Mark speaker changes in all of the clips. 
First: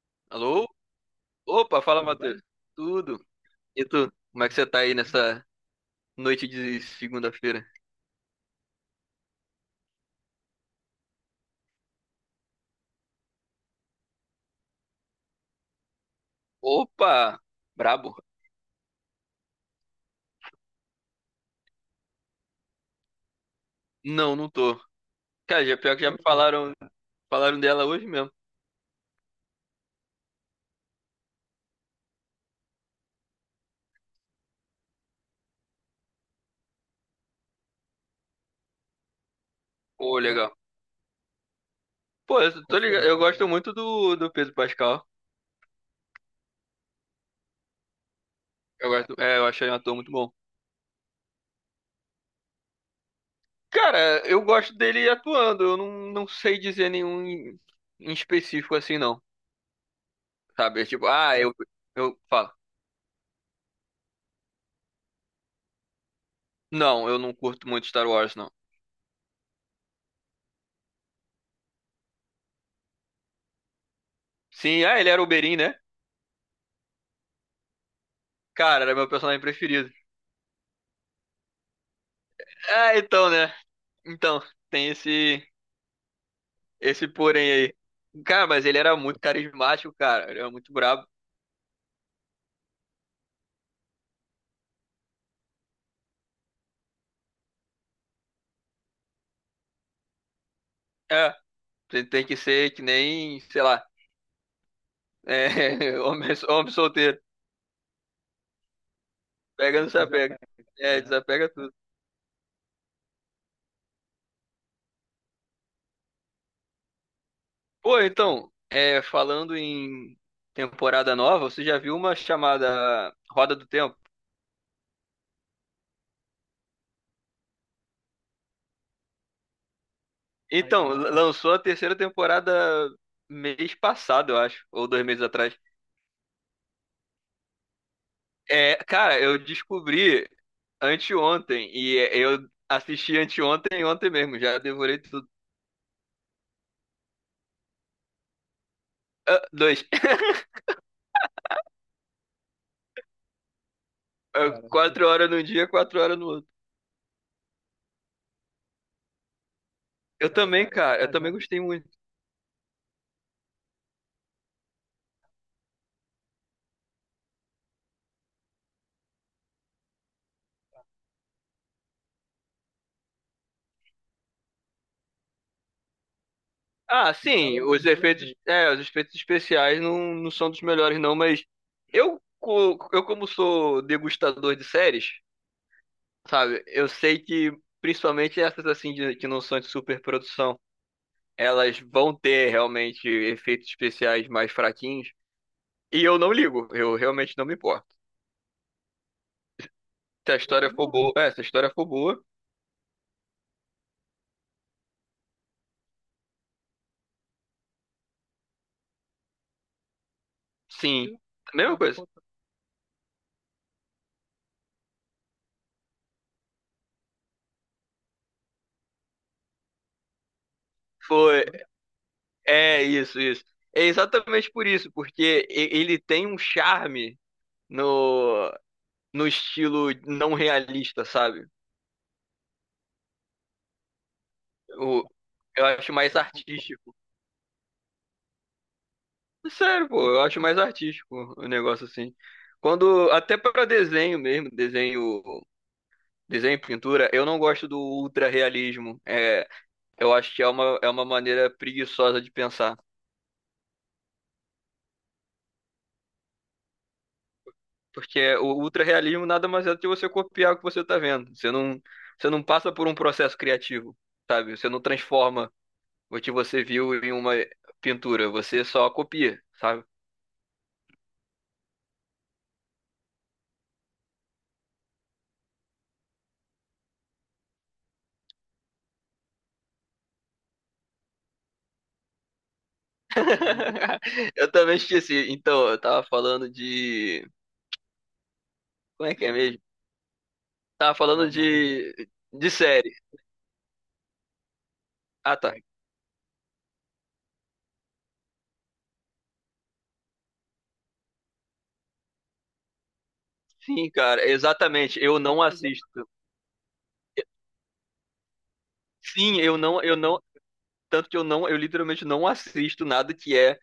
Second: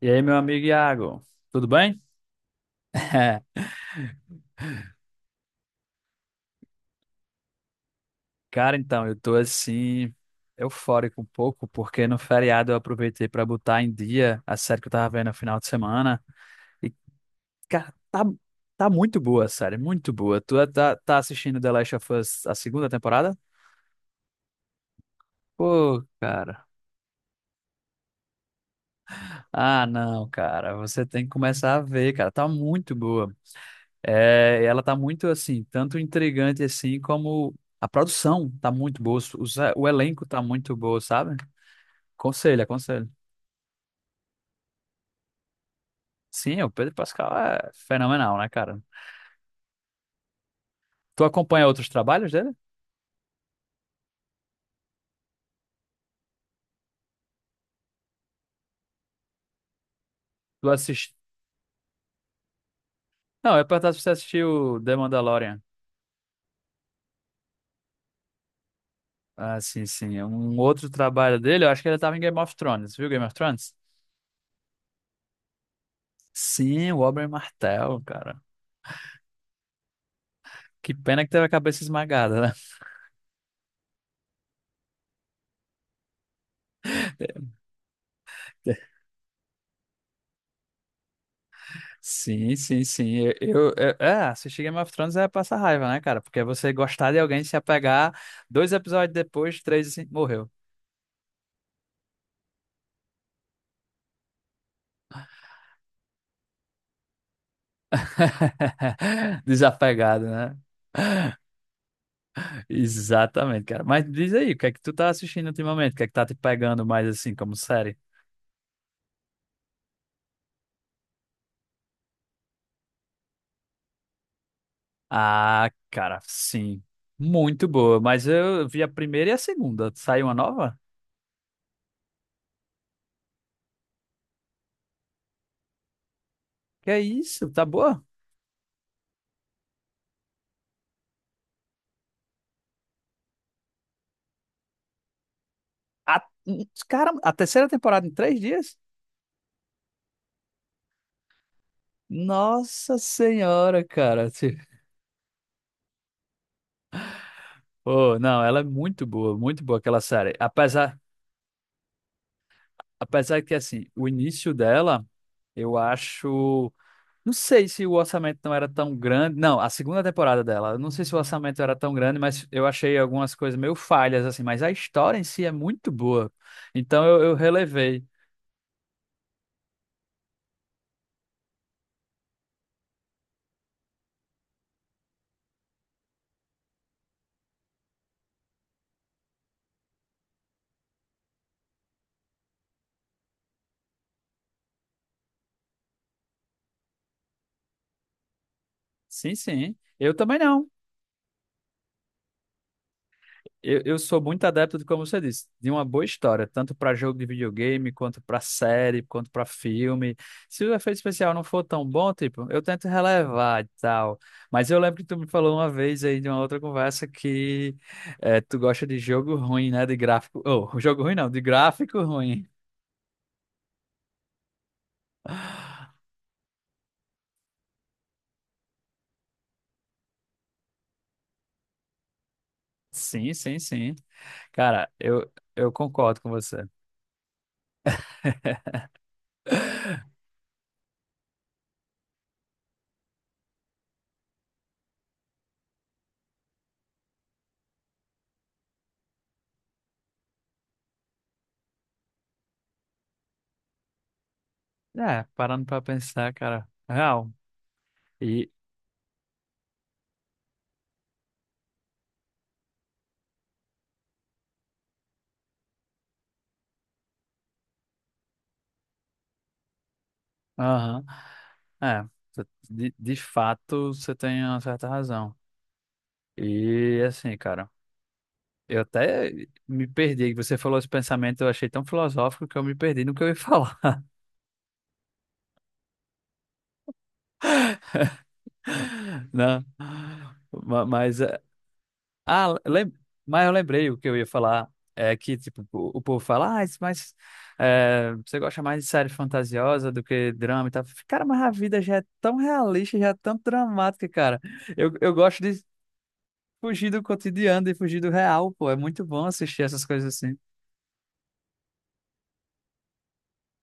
Speaker 1: E aí, meu amigo
Speaker 2: Alô?
Speaker 1: Iago, tudo
Speaker 2: Opa,
Speaker 1: bem?
Speaker 2: fala, tudo Matheus. Bem? Tudo? E tu? Como é que você tá aí nessa noite de segunda-feira?
Speaker 1: Cara, então, eu tô assim, eufórico um pouco, porque no feriado eu aproveitei pra botar em dia a série que eu tava vendo no final de semana. E,
Speaker 2: Opa!
Speaker 1: cara,
Speaker 2: Brabo?
Speaker 1: tá muito boa a série, muito boa. Tá assistindo The Last of Us a segunda temporada?
Speaker 2: Não, não tô. Cara, já, pior que
Speaker 1: Pô,
Speaker 2: já me
Speaker 1: cara.
Speaker 2: falaram, dela hoje mesmo.
Speaker 1: Ah, não, cara, você tem que começar a ver, cara, tá muito boa. É, ela tá muito assim, tanto intrigante assim, como a produção tá muito boa, o
Speaker 2: Pô, é?
Speaker 1: elenco tá
Speaker 2: Legal.
Speaker 1: muito bom, sabe?
Speaker 2: Pô,
Speaker 1: Aconselho,
Speaker 2: eu tô ligado.
Speaker 1: aconselho.
Speaker 2: Eu gosto muito do Pedro Pascal.
Speaker 1: Sim, o Pedro Pascal é fenomenal, né, cara?
Speaker 2: Eu gosto, é, eu achei um ator muito bom.
Speaker 1: Tu acompanha outros trabalhos dele?
Speaker 2: Cara, eu gosto dele atuando. Eu não, não sei dizer nenhum em, específico assim, não.
Speaker 1: Tu
Speaker 2: Sabe? É tipo,
Speaker 1: assiste?
Speaker 2: eu falo.
Speaker 1: Não, eu ia perguntar se você assistiu The Mandalorian.
Speaker 2: Não, eu não curto muito Star Wars, não.
Speaker 1: Ah, sim, sim. Um outro trabalho dele, eu acho que ele tava em Game of Thrones, viu Game of Thrones?
Speaker 2: Sim, ah, ele era o Oberyn, né?
Speaker 1: Sim, o Oberyn Martell, cara.
Speaker 2: Cara, era meu personagem preferido.
Speaker 1: Que pena que teve a cabeça esmagada, né?
Speaker 2: Ah, então, né? Então, tem esse porém aí. Cara, mas ele era muito carismático, cara. Ele era muito brabo.
Speaker 1: Sim, sim, sim. Assistir Game of Thrones é passar raiva, né, cara? Porque você gostar de alguém se apegar, dois episódios depois, três, assim, morreu.
Speaker 2: É, você tem que ser que nem, sei lá, é, homem solteiro. Pega, não se
Speaker 1: Desapegado,
Speaker 2: apega.
Speaker 1: né?
Speaker 2: É, aham. Desapega tudo.
Speaker 1: Exatamente, cara. Mas diz aí, o que é que tu tá assistindo ultimamente? O que é que tá te pegando mais assim, como série?
Speaker 2: Pô, então, é, falando em temporada nova, você já viu uma chamada Roda do Tempo?
Speaker 1: Ah, cara, sim. Muito boa. Mas eu vi a primeira e a segunda. Saiu uma nova?
Speaker 2: Então, lançou a terceira temporada mês passado, eu acho, ou 2 meses atrás.
Speaker 1: Que é isso? Tá boa?
Speaker 2: É, cara, eu descobri anteontem. E eu assisti anteontem e ontem mesmo. Já devorei tudo.
Speaker 1: A... Cara, a terceira temporada em três dias?
Speaker 2: Ah, dois.
Speaker 1: Nossa Senhora, cara.
Speaker 2: Ah,
Speaker 1: Se-
Speaker 2: cara, 4 horas num dia, 4 horas no outro.
Speaker 1: Pô, não, ela é muito boa aquela
Speaker 2: Eu,
Speaker 1: série.
Speaker 2: cara, também, tá,
Speaker 1: Apesar,
Speaker 2: cara, eu tá também já gostei muito.
Speaker 1: apesar que, assim, o início dela, eu acho. Não sei se o orçamento não era tão grande. Não, a segunda temporada dela. Eu não sei se o orçamento era tão grande, mas eu achei algumas coisas meio falhas, assim. Mas a história em si é muito boa. Então
Speaker 2: Ah, tá
Speaker 1: eu
Speaker 2: sim, valendo os muito
Speaker 1: relevei.
Speaker 2: efeitos, pena. É, os efeitos especiais não, são dos melhores, não, mas eu, eu como sou degustador de séries, sabe, eu sei que principalmente essas assim que não são de superprodução, elas vão ter realmente efeitos especiais mais fraquinhos. E eu não ligo, eu realmente não me importo.
Speaker 1: Sim, sim. Eu
Speaker 2: Se a
Speaker 1: também não.
Speaker 2: história for boa. É, se a história for boa,
Speaker 1: Eu sou muito adepto de, como você disse, de uma boa história, tanto para jogo de videogame, quanto para série, quanto para filme. Se o efeito
Speaker 2: sim.
Speaker 1: especial não for
Speaker 2: Mesma
Speaker 1: tão
Speaker 2: coisa.
Speaker 1: bom, tipo, eu tento relevar e tal. Mas eu lembro que tu me falou uma vez aí de uma outra conversa que tu gosta de jogo ruim, né? De gráfico. Oh, jogo ruim não, de
Speaker 2: Foi.
Speaker 1: gráfico ruim.
Speaker 2: É isso, isso. É exatamente por isso, porque ele tem um charme no, no, estilo não realista, sabe?
Speaker 1: Sim, sim, sim. Cara,
Speaker 2: O, eu
Speaker 1: eu
Speaker 2: acho mais
Speaker 1: concordo com você.
Speaker 2: artístico. É sério, pô, eu acho mais artístico o negócio assim. Quando, até para desenho mesmo, desenho e pintura, eu não gosto do ultra realismo. É, eu acho que é uma maneira preguiçosa de pensar.
Speaker 1: É, parando pra pensar, cara. Real.
Speaker 2: Porque
Speaker 1: E.
Speaker 2: o ultra-realismo nada mais é do que você copiar o que você tá vendo. você não, passa por um processo criativo, sabe? Você não transforma o que você viu em uma pintura, você só copia, sabe?
Speaker 1: Aham. É, de fato você tem uma certa razão. E assim, cara, eu até me perdi. Você falou esse pensamento, eu achei tão filosófico que eu me perdi no que eu ia falar.
Speaker 2: Eu também esqueci. Então, eu tava falando de. Como é que é mesmo?
Speaker 1: Não.
Speaker 2: Tava
Speaker 1: Mas,
Speaker 2: falando de
Speaker 1: ah,
Speaker 2: série.
Speaker 1: lem- mas eu lembrei o que eu ia falar. É que,
Speaker 2: Ah, tá.
Speaker 1: tipo, o povo fala, ah, mas você gosta mais de série fantasiosa do que drama e tal. Cara, mas a vida já é tão realista, já é tão
Speaker 2: Sim,
Speaker 1: dramática,
Speaker 2: cara,
Speaker 1: cara. Eu,
Speaker 2: exatamente.
Speaker 1: eu
Speaker 2: Eu não
Speaker 1: gosto de
Speaker 2: assisto.
Speaker 1: fugir do cotidiano e fugir do real, pô. É muito bom
Speaker 2: Sim, eu
Speaker 1: assistir
Speaker 2: não,
Speaker 1: essas
Speaker 2: eu
Speaker 1: coisas
Speaker 2: não.
Speaker 1: assim.
Speaker 2: Tanto que eu literalmente não assisto nada que é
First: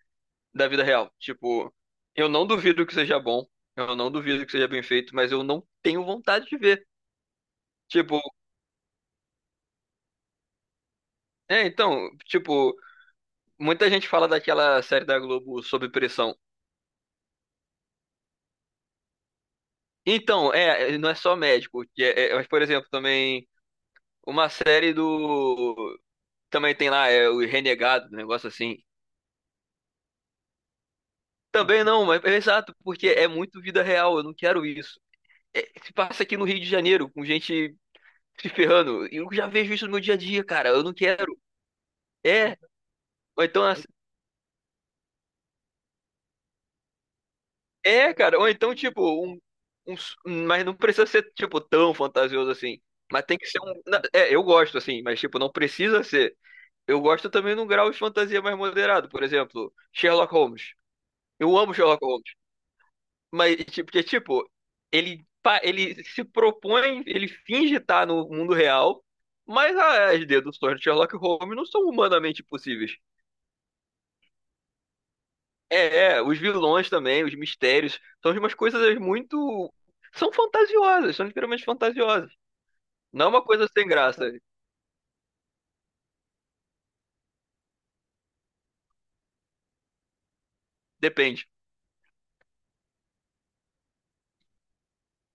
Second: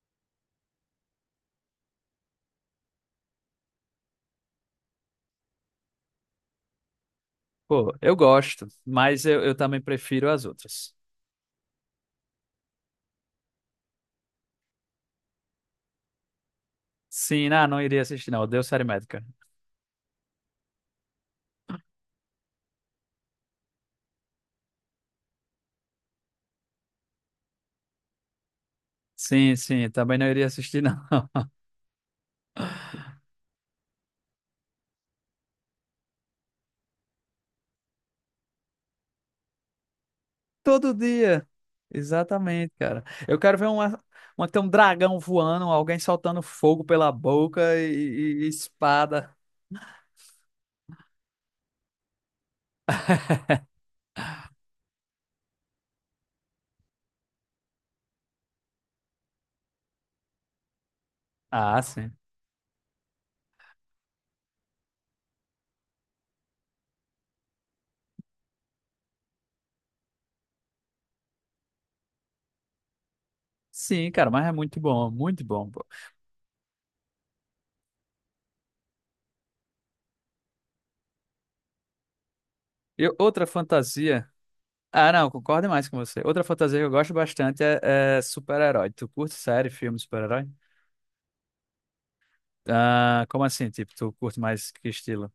Speaker 2: da vida real. Tipo, eu não duvido que seja bom, eu não duvido que seja bem feito, mas eu não tenho vontade de ver.
Speaker 1: Pô, eu
Speaker 2: Tipo,
Speaker 1: gosto, mas eu também prefiro as outras.
Speaker 2: é, então, tipo, muita gente fala daquela série da Globo Sob Pressão.
Speaker 1: Sim, não, não iria assistir, não. Odeio série médica.
Speaker 2: Então, é, não é só médico, que é, mas, por exemplo, também uma série do. Também tem lá, é o Renegado, um negócio assim.
Speaker 1: Sim, sim, também não iria assistir, não.
Speaker 2: Também não, mas é exato, porque é muito vida real, eu não quero isso. É, se passa aqui no Rio de Janeiro, com gente se ferrando, eu já vejo isso no meu dia a dia, cara, eu
Speaker 1: Todo
Speaker 2: não quero.
Speaker 1: dia.
Speaker 2: É,
Speaker 1: Exatamente, cara. Eu
Speaker 2: ou
Speaker 1: quero
Speaker 2: então,
Speaker 1: ver
Speaker 2: assim,
Speaker 1: uma, ter um dragão voando, alguém soltando fogo pela boca e,
Speaker 2: é, cara,
Speaker 1: e
Speaker 2: ou então, tipo,
Speaker 1: espada.
Speaker 2: mas não precisa ser, tipo, tão fantasioso assim. Mas tem que ser um. É, eu gosto, assim, mas, tipo, não precisa ser. Eu gosto também num grau de fantasia mais moderado. Por exemplo, Sherlock Holmes. Eu amo
Speaker 1: Ah,
Speaker 2: Sherlock
Speaker 1: sim.
Speaker 2: Holmes. Mas, tipo, porque, tipo, ele se propõe, ele finge estar no mundo real, mas é, as deduções de Sherlock Holmes não são humanamente possíveis.
Speaker 1: Sim, cara, mas é muito bom, pô.
Speaker 2: É, os vilões também, os mistérios, são umas coisas muito. São fantasiosas, são literalmente fantasiosas.
Speaker 1: Eu,
Speaker 2: Não é uma
Speaker 1: outra
Speaker 2: coisa sem graça.
Speaker 1: fantasia. Ah, não, concordo demais com você. Outra fantasia que eu gosto bastante é, é super-herói. Tu curte série, filme, super-herói?
Speaker 2: Depende.
Speaker 1: Ah, como assim? Tipo, tu curte mais que estilo?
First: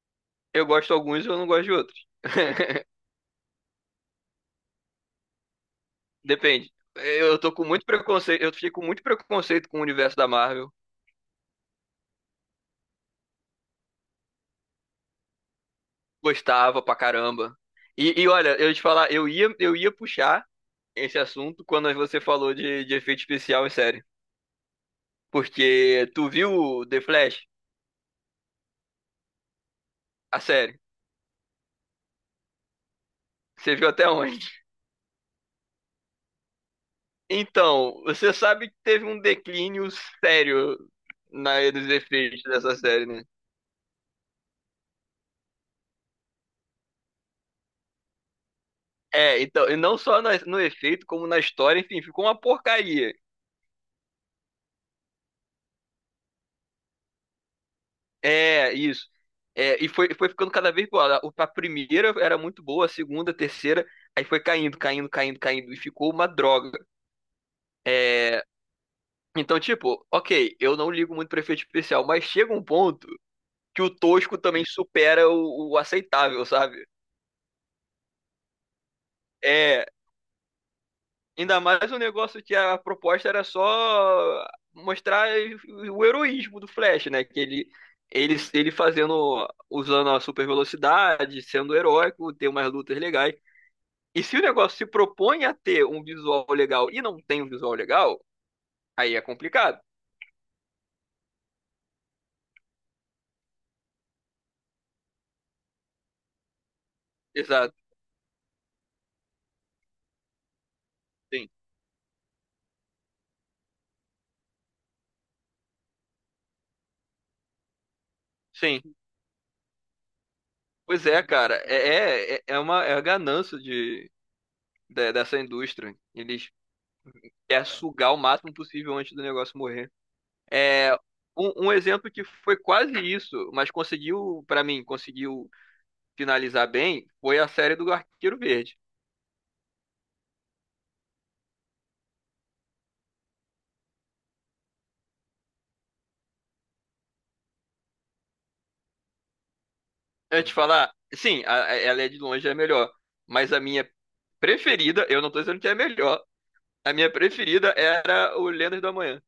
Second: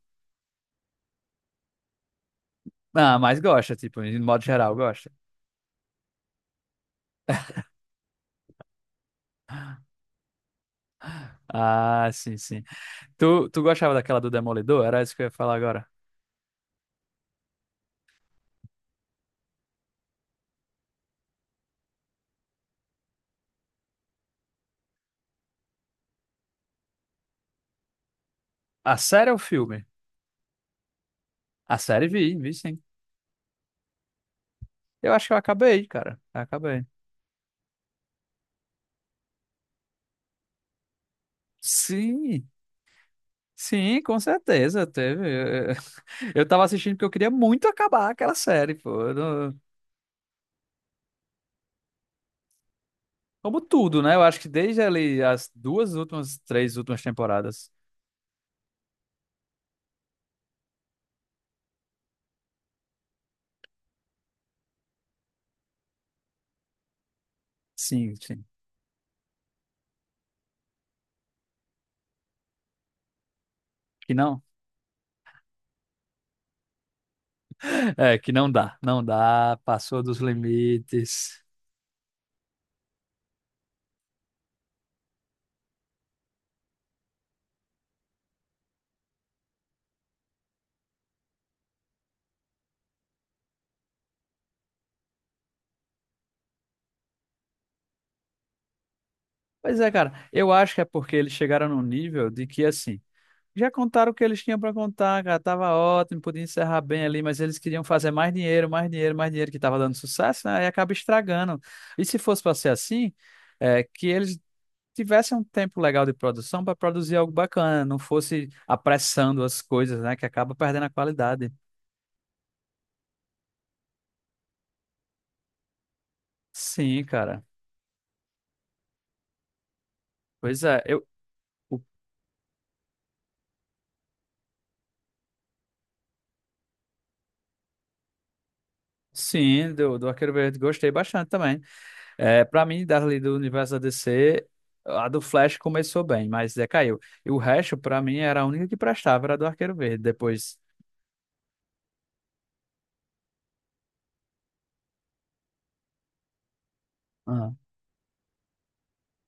Speaker 2: Eu gosto de alguns e eu não gosto de outros.
Speaker 1: Ah, mas gosta, tipo, de modo geral, gosta.
Speaker 2: Depende. Eu tô com muito preconceito, eu fiquei com muito preconceito com o universo da Marvel.
Speaker 1: Ah, sim, sim. Tu gostava daquela do Demolidor? Era isso que eu ia falar agora.
Speaker 2: Gostava pra caramba. E olha, eu ia te falar, eu ia puxar esse assunto quando você falou de, efeito especial em série. Porque tu viu The Flash?
Speaker 1: A série ou o filme?
Speaker 2: A série.
Speaker 1: A série vi, vi sim.
Speaker 2: Você viu até onde?
Speaker 1: Eu acho que eu acabei, cara. Acabei.
Speaker 2: Então, você sabe que teve um declínio sério nos efeitos
Speaker 1: Sim.
Speaker 2: dessa série, né?
Speaker 1: Sim, com certeza, teve. Eu eu tava assistindo porque eu queria muito acabar aquela série, pô. Eu
Speaker 2: É,
Speaker 1: não-
Speaker 2: então, e não só no efeito, como na história, enfim, ficou uma porcaria.
Speaker 1: Como tudo, né? Eu acho que desde ali as duas últimas, três últimas temporadas.
Speaker 2: É, isso. É, e foi ficando cada vez pior. A primeira era muito boa, a segunda, a terceira, aí foi caindo, caindo, caindo, caindo, e ficou uma droga.
Speaker 1: Sim,
Speaker 2: É,
Speaker 1: sim.
Speaker 2: então, tipo, ok, eu não ligo muito pra efeito especial, mas chega um ponto que o
Speaker 1: Que
Speaker 2: tosco
Speaker 1: não.
Speaker 2: também supera o, aceitável, sabe?
Speaker 1: É, que não dá. Não dá,
Speaker 2: É.
Speaker 1: passou dos limites.
Speaker 2: Ainda mais o negócio que a proposta era só mostrar o heroísmo do Flash, né? Que ele fazendo, usando a super velocidade, sendo heróico, ter umas lutas legais. E se o negócio se propõe a ter um visual legal e não tem um visual legal, aí é
Speaker 1: Pois
Speaker 2: complicado.
Speaker 1: é, cara. Eu acho que é porque eles chegaram num nível de que, assim, já contaram o que eles tinham para contar, cara. Tava ótimo, podia encerrar bem ali, mas eles
Speaker 2: Exato,
Speaker 1: queriam fazer mais dinheiro, mais dinheiro, mais dinheiro, que tava dando sucesso, né? E acaba
Speaker 2: sim,
Speaker 1: estragando. E se fosse para ser assim, é, que eles tivessem um tempo legal de produção para produzir algo bacana, não fosse
Speaker 2: sim.
Speaker 1: apressando as coisas, né? Que acaba perdendo a
Speaker 2: Pois é,
Speaker 1: qualidade.
Speaker 2: cara, é, é, é é uma é a ganância de, dessa indústria. Eles
Speaker 1: Sim, cara.
Speaker 2: querem sugar o máximo possível antes do negócio morrer.
Speaker 1: Pois é,
Speaker 2: É,
Speaker 1: eu.
Speaker 2: um
Speaker 1: O-
Speaker 2: exemplo que foi quase isso, mas conseguiu, pra mim, conseguiu finalizar bem, foi a série do Arqueiro Verde.
Speaker 1: Sim, do, do Arqueiro Verde gostei bastante também. É, para mim, das ali do universo da DC, a do Flash começou bem, mas decaiu. E o resto, pra mim, era a única que prestava, era a do Arqueiro Verde.
Speaker 2: Antes de
Speaker 1: Depois.
Speaker 2: falar, sim, ela é de longe a melhor, mas a minha preferida, eu não tô dizendo que é a melhor, a minha
Speaker 1: Ah.
Speaker 2: preferida era o Lendas do Amanhã.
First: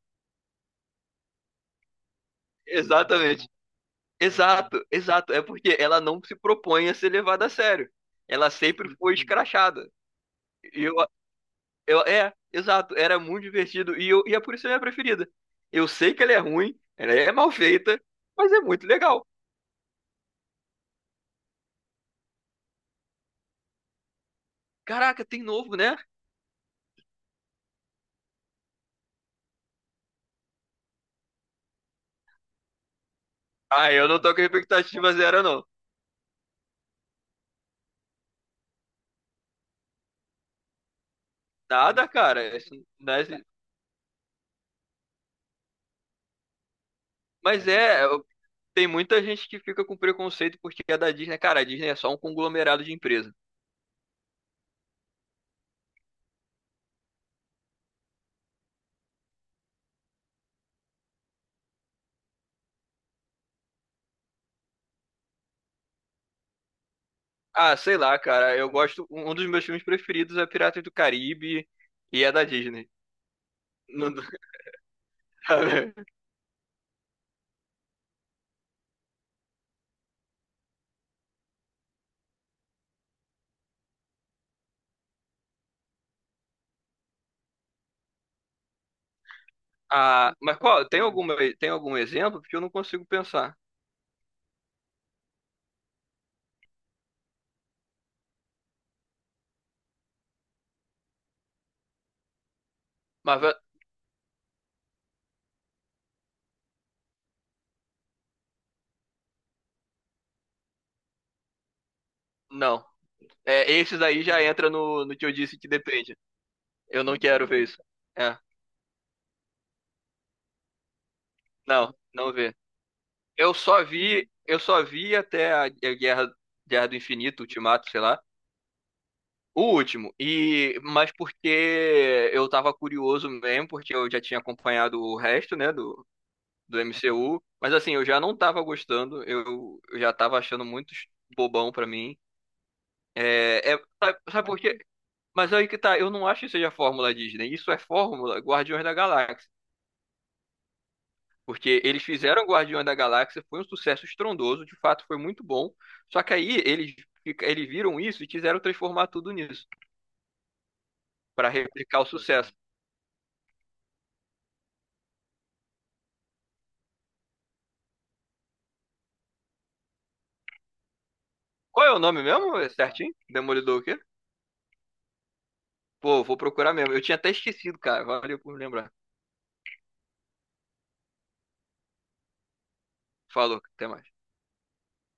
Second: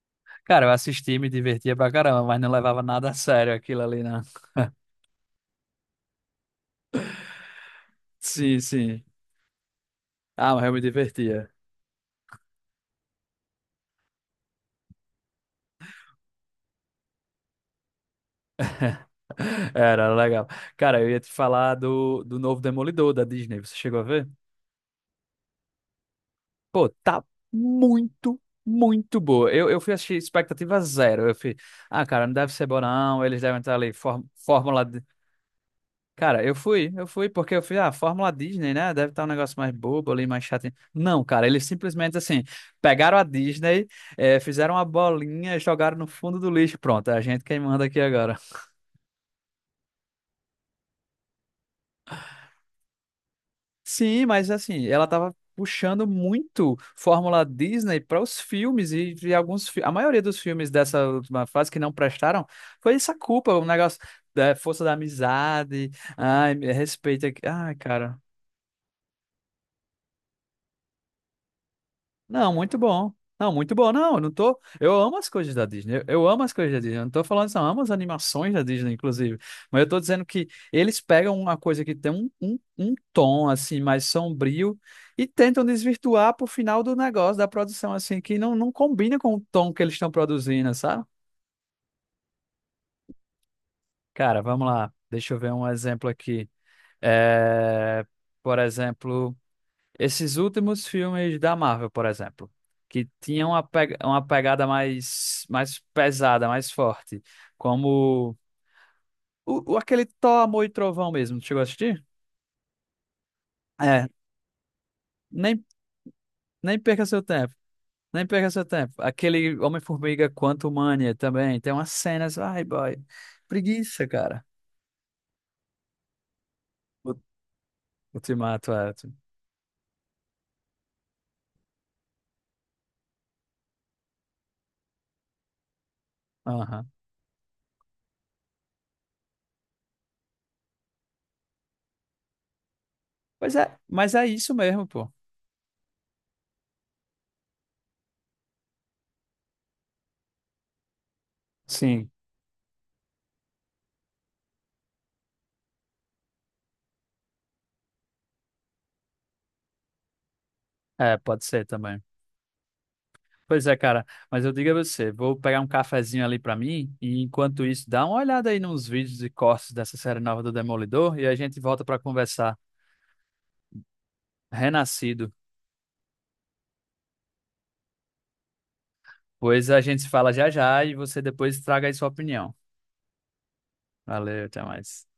Speaker 1: Cara, eu assisti, me divertia pra caramba, mas não levava nada a
Speaker 2: Exatamente.
Speaker 1: sério aquilo ali, não.
Speaker 2: Exato, exato. É porque ela não se propõe a ser levada a sério. Ela
Speaker 1: Sim,
Speaker 2: sempre
Speaker 1: sim.
Speaker 2: foi escrachada.
Speaker 1: Ah, mas eu me
Speaker 2: E eu
Speaker 1: divertia.
Speaker 2: Eu, é, exato, era muito divertido e, e é por isso que é a minha preferida. Eu sei que ela é ruim, ela é mal feita, mas é muito legal.
Speaker 1: Era era legal. Cara, eu ia te falar do, do novo Demolidor da Disney. Você chegou a ver?
Speaker 2: Caraca, tem novo, né?
Speaker 1: Pô, tá muito, muito boa. Eu fui assistir expectativa zero. Eu fui, ah, cara, não deve ser bom, não. Eles devem estar
Speaker 2: Ah,
Speaker 1: ali,
Speaker 2: eu não tô com
Speaker 1: fórmula
Speaker 2: expectativa zero, não.
Speaker 1: Cara, eu fui, porque eu fui, ah, Fórmula Disney, né? Deve estar um negócio mais bobo ali, mais chato. Não, cara, eles
Speaker 2: Nada,
Speaker 1: simplesmente assim,
Speaker 2: cara. Isso não
Speaker 1: pegaram a
Speaker 2: é-
Speaker 1: Disney, fizeram uma bolinha, jogaram no fundo do lixo. Pronto, é a gente quem
Speaker 2: Mas
Speaker 1: manda aqui
Speaker 2: é,
Speaker 1: agora.
Speaker 2: tem muita gente que fica com preconceito porque é da Disney. Cara, a Disney é só um conglomerado de empresa.
Speaker 1: Sim, mas assim, ela tava puxando muito Fórmula Disney para os filmes e alguns, a maioria dos filmes dessa última fase que não prestaram foi essa culpa, um negócio da força da amizade, ai, respeito aqui. Ai,
Speaker 2: Ah, sei
Speaker 1: cara.
Speaker 2: lá, cara, eu gosto. Um dos meus filmes preferidos é Piratas do Caribe e é da
Speaker 1: Não, muito
Speaker 2: Disney.
Speaker 1: bom. Não, muito bom.
Speaker 2: Não-
Speaker 1: Não, eu não tô. Eu amo as coisas da Disney. Eu, eu amo as coisas da Disney. Eu não tô falando isso, não. Eu amo as animações da Disney, inclusive. Mas eu tô dizendo que eles pegam uma coisa que tem um, um, um tom, assim, mais sombrio e tentam desvirtuar pro final do negócio, da produção, assim, que não, não combina com o tom que eles estão
Speaker 2: Ah, mas
Speaker 1: produzindo,
Speaker 2: qual? Tem
Speaker 1: sabe?
Speaker 2: alguma, tem algum exemplo? Porque eu não consigo pensar.
Speaker 1: Cara, vamos lá. Deixa eu ver um exemplo aqui. É, por exemplo. Esses últimos filmes da Marvel, por exemplo, que
Speaker 2: Mas
Speaker 1: tinham uma, uma pegada mais, mais pesada, mais forte, como o, aquele Thor, Amor e Trovão mesmo, tu chegou a assistir?
Speaker 2: não. É, esses
Speaker 1: É,
Speaker 2: aí já entra no, que eu disse
Speaker 1: nem,
Speaker 2: que depende.
Speaker 1: nem
Speaker 2: Eu
Speaker 1: perca
Speaker 2: não
Speaker 1: seu
Speaker 2: quero
Speaker 1: tempo,
Speaker 2: ver isso.
Speaker 1: nem
Speaker 2: É.
Speaker 1: perca seu tempo. Aquele Homem-Formiga Quantumania também, tem umas
Speaker 2: Não, não
Speaker 1: cenas,
Speaker 2: vê.
Speaker 1: ai boy,
Speaker 2: Eu só
Speaker 1: preguiça,
Speaker 2: vi,
Speaker 1: cara.
Speaker 2: eu só vi até a Guerra do
Speaker 1: O
Speaker 2: Infinito, Ultimato, sei lá.
Speaker 1: Ultimato, é. Tu-
Speaker 2: O último. E mas porque eu tava curioso mesmo, porque eu já tinha acompanhado o resto, né, do
Speaker 1: Aham.
Speaker 2: MCU, mas assim, eu já não tava gostando, eu já tava achando muito bobão pra mim.
Speaker 1: Pois é, mas
Speaker 2: Sabe,
Speaker 1: é
Speaker 2: sabe
Speaker 1: isso
Speaker 2: por quê?
Speaker 1: mesmo, pô.
Speaker 2: Mas aí que tá, eu não acho que seja fórmula Disney. Isso é fórmula Guardiões da Galáxia. Porque eles
Speaker 1: Sim,
Speaker 2: fizeram Guardiões da Galáxia, foi um sucesso estrondoso, de fato foi muito bom. Só que aí eles viram isso e quiseram transformar tudo nisso,
Speaker 1: é, pode
Speaker 2: pra
Speaker 1: ser
Speaker 2: replicar
Speaker 1: também.
Speaker 2: o sucesso.
Speaker 1: Pois é, cara, mas eu digo a você, vou pegar um cafezinho ali pra mim e enquanto isso, dá uma olhada aí nos vídeos e cortes dessa série nova do Demolidor e a gente volta
Speaker 2: Qual é
Speaker 1: pra
Speaker 2: o nome
Speaker 1: conversar.
Speaker 2: mesmo? É certinho? Demolidor o quê?
Speaker 1: Renascido.
Speaker 2: Pô, vou procurar mesmo. Eu tinha até esquecido, cara. Valeu por lembrar.
Speaker 1: Pois a gente se fala já já e você depois traga aí sua opinião.
Speaker 2: Falou, até mais.
Speaker 1: Valeu, até mais.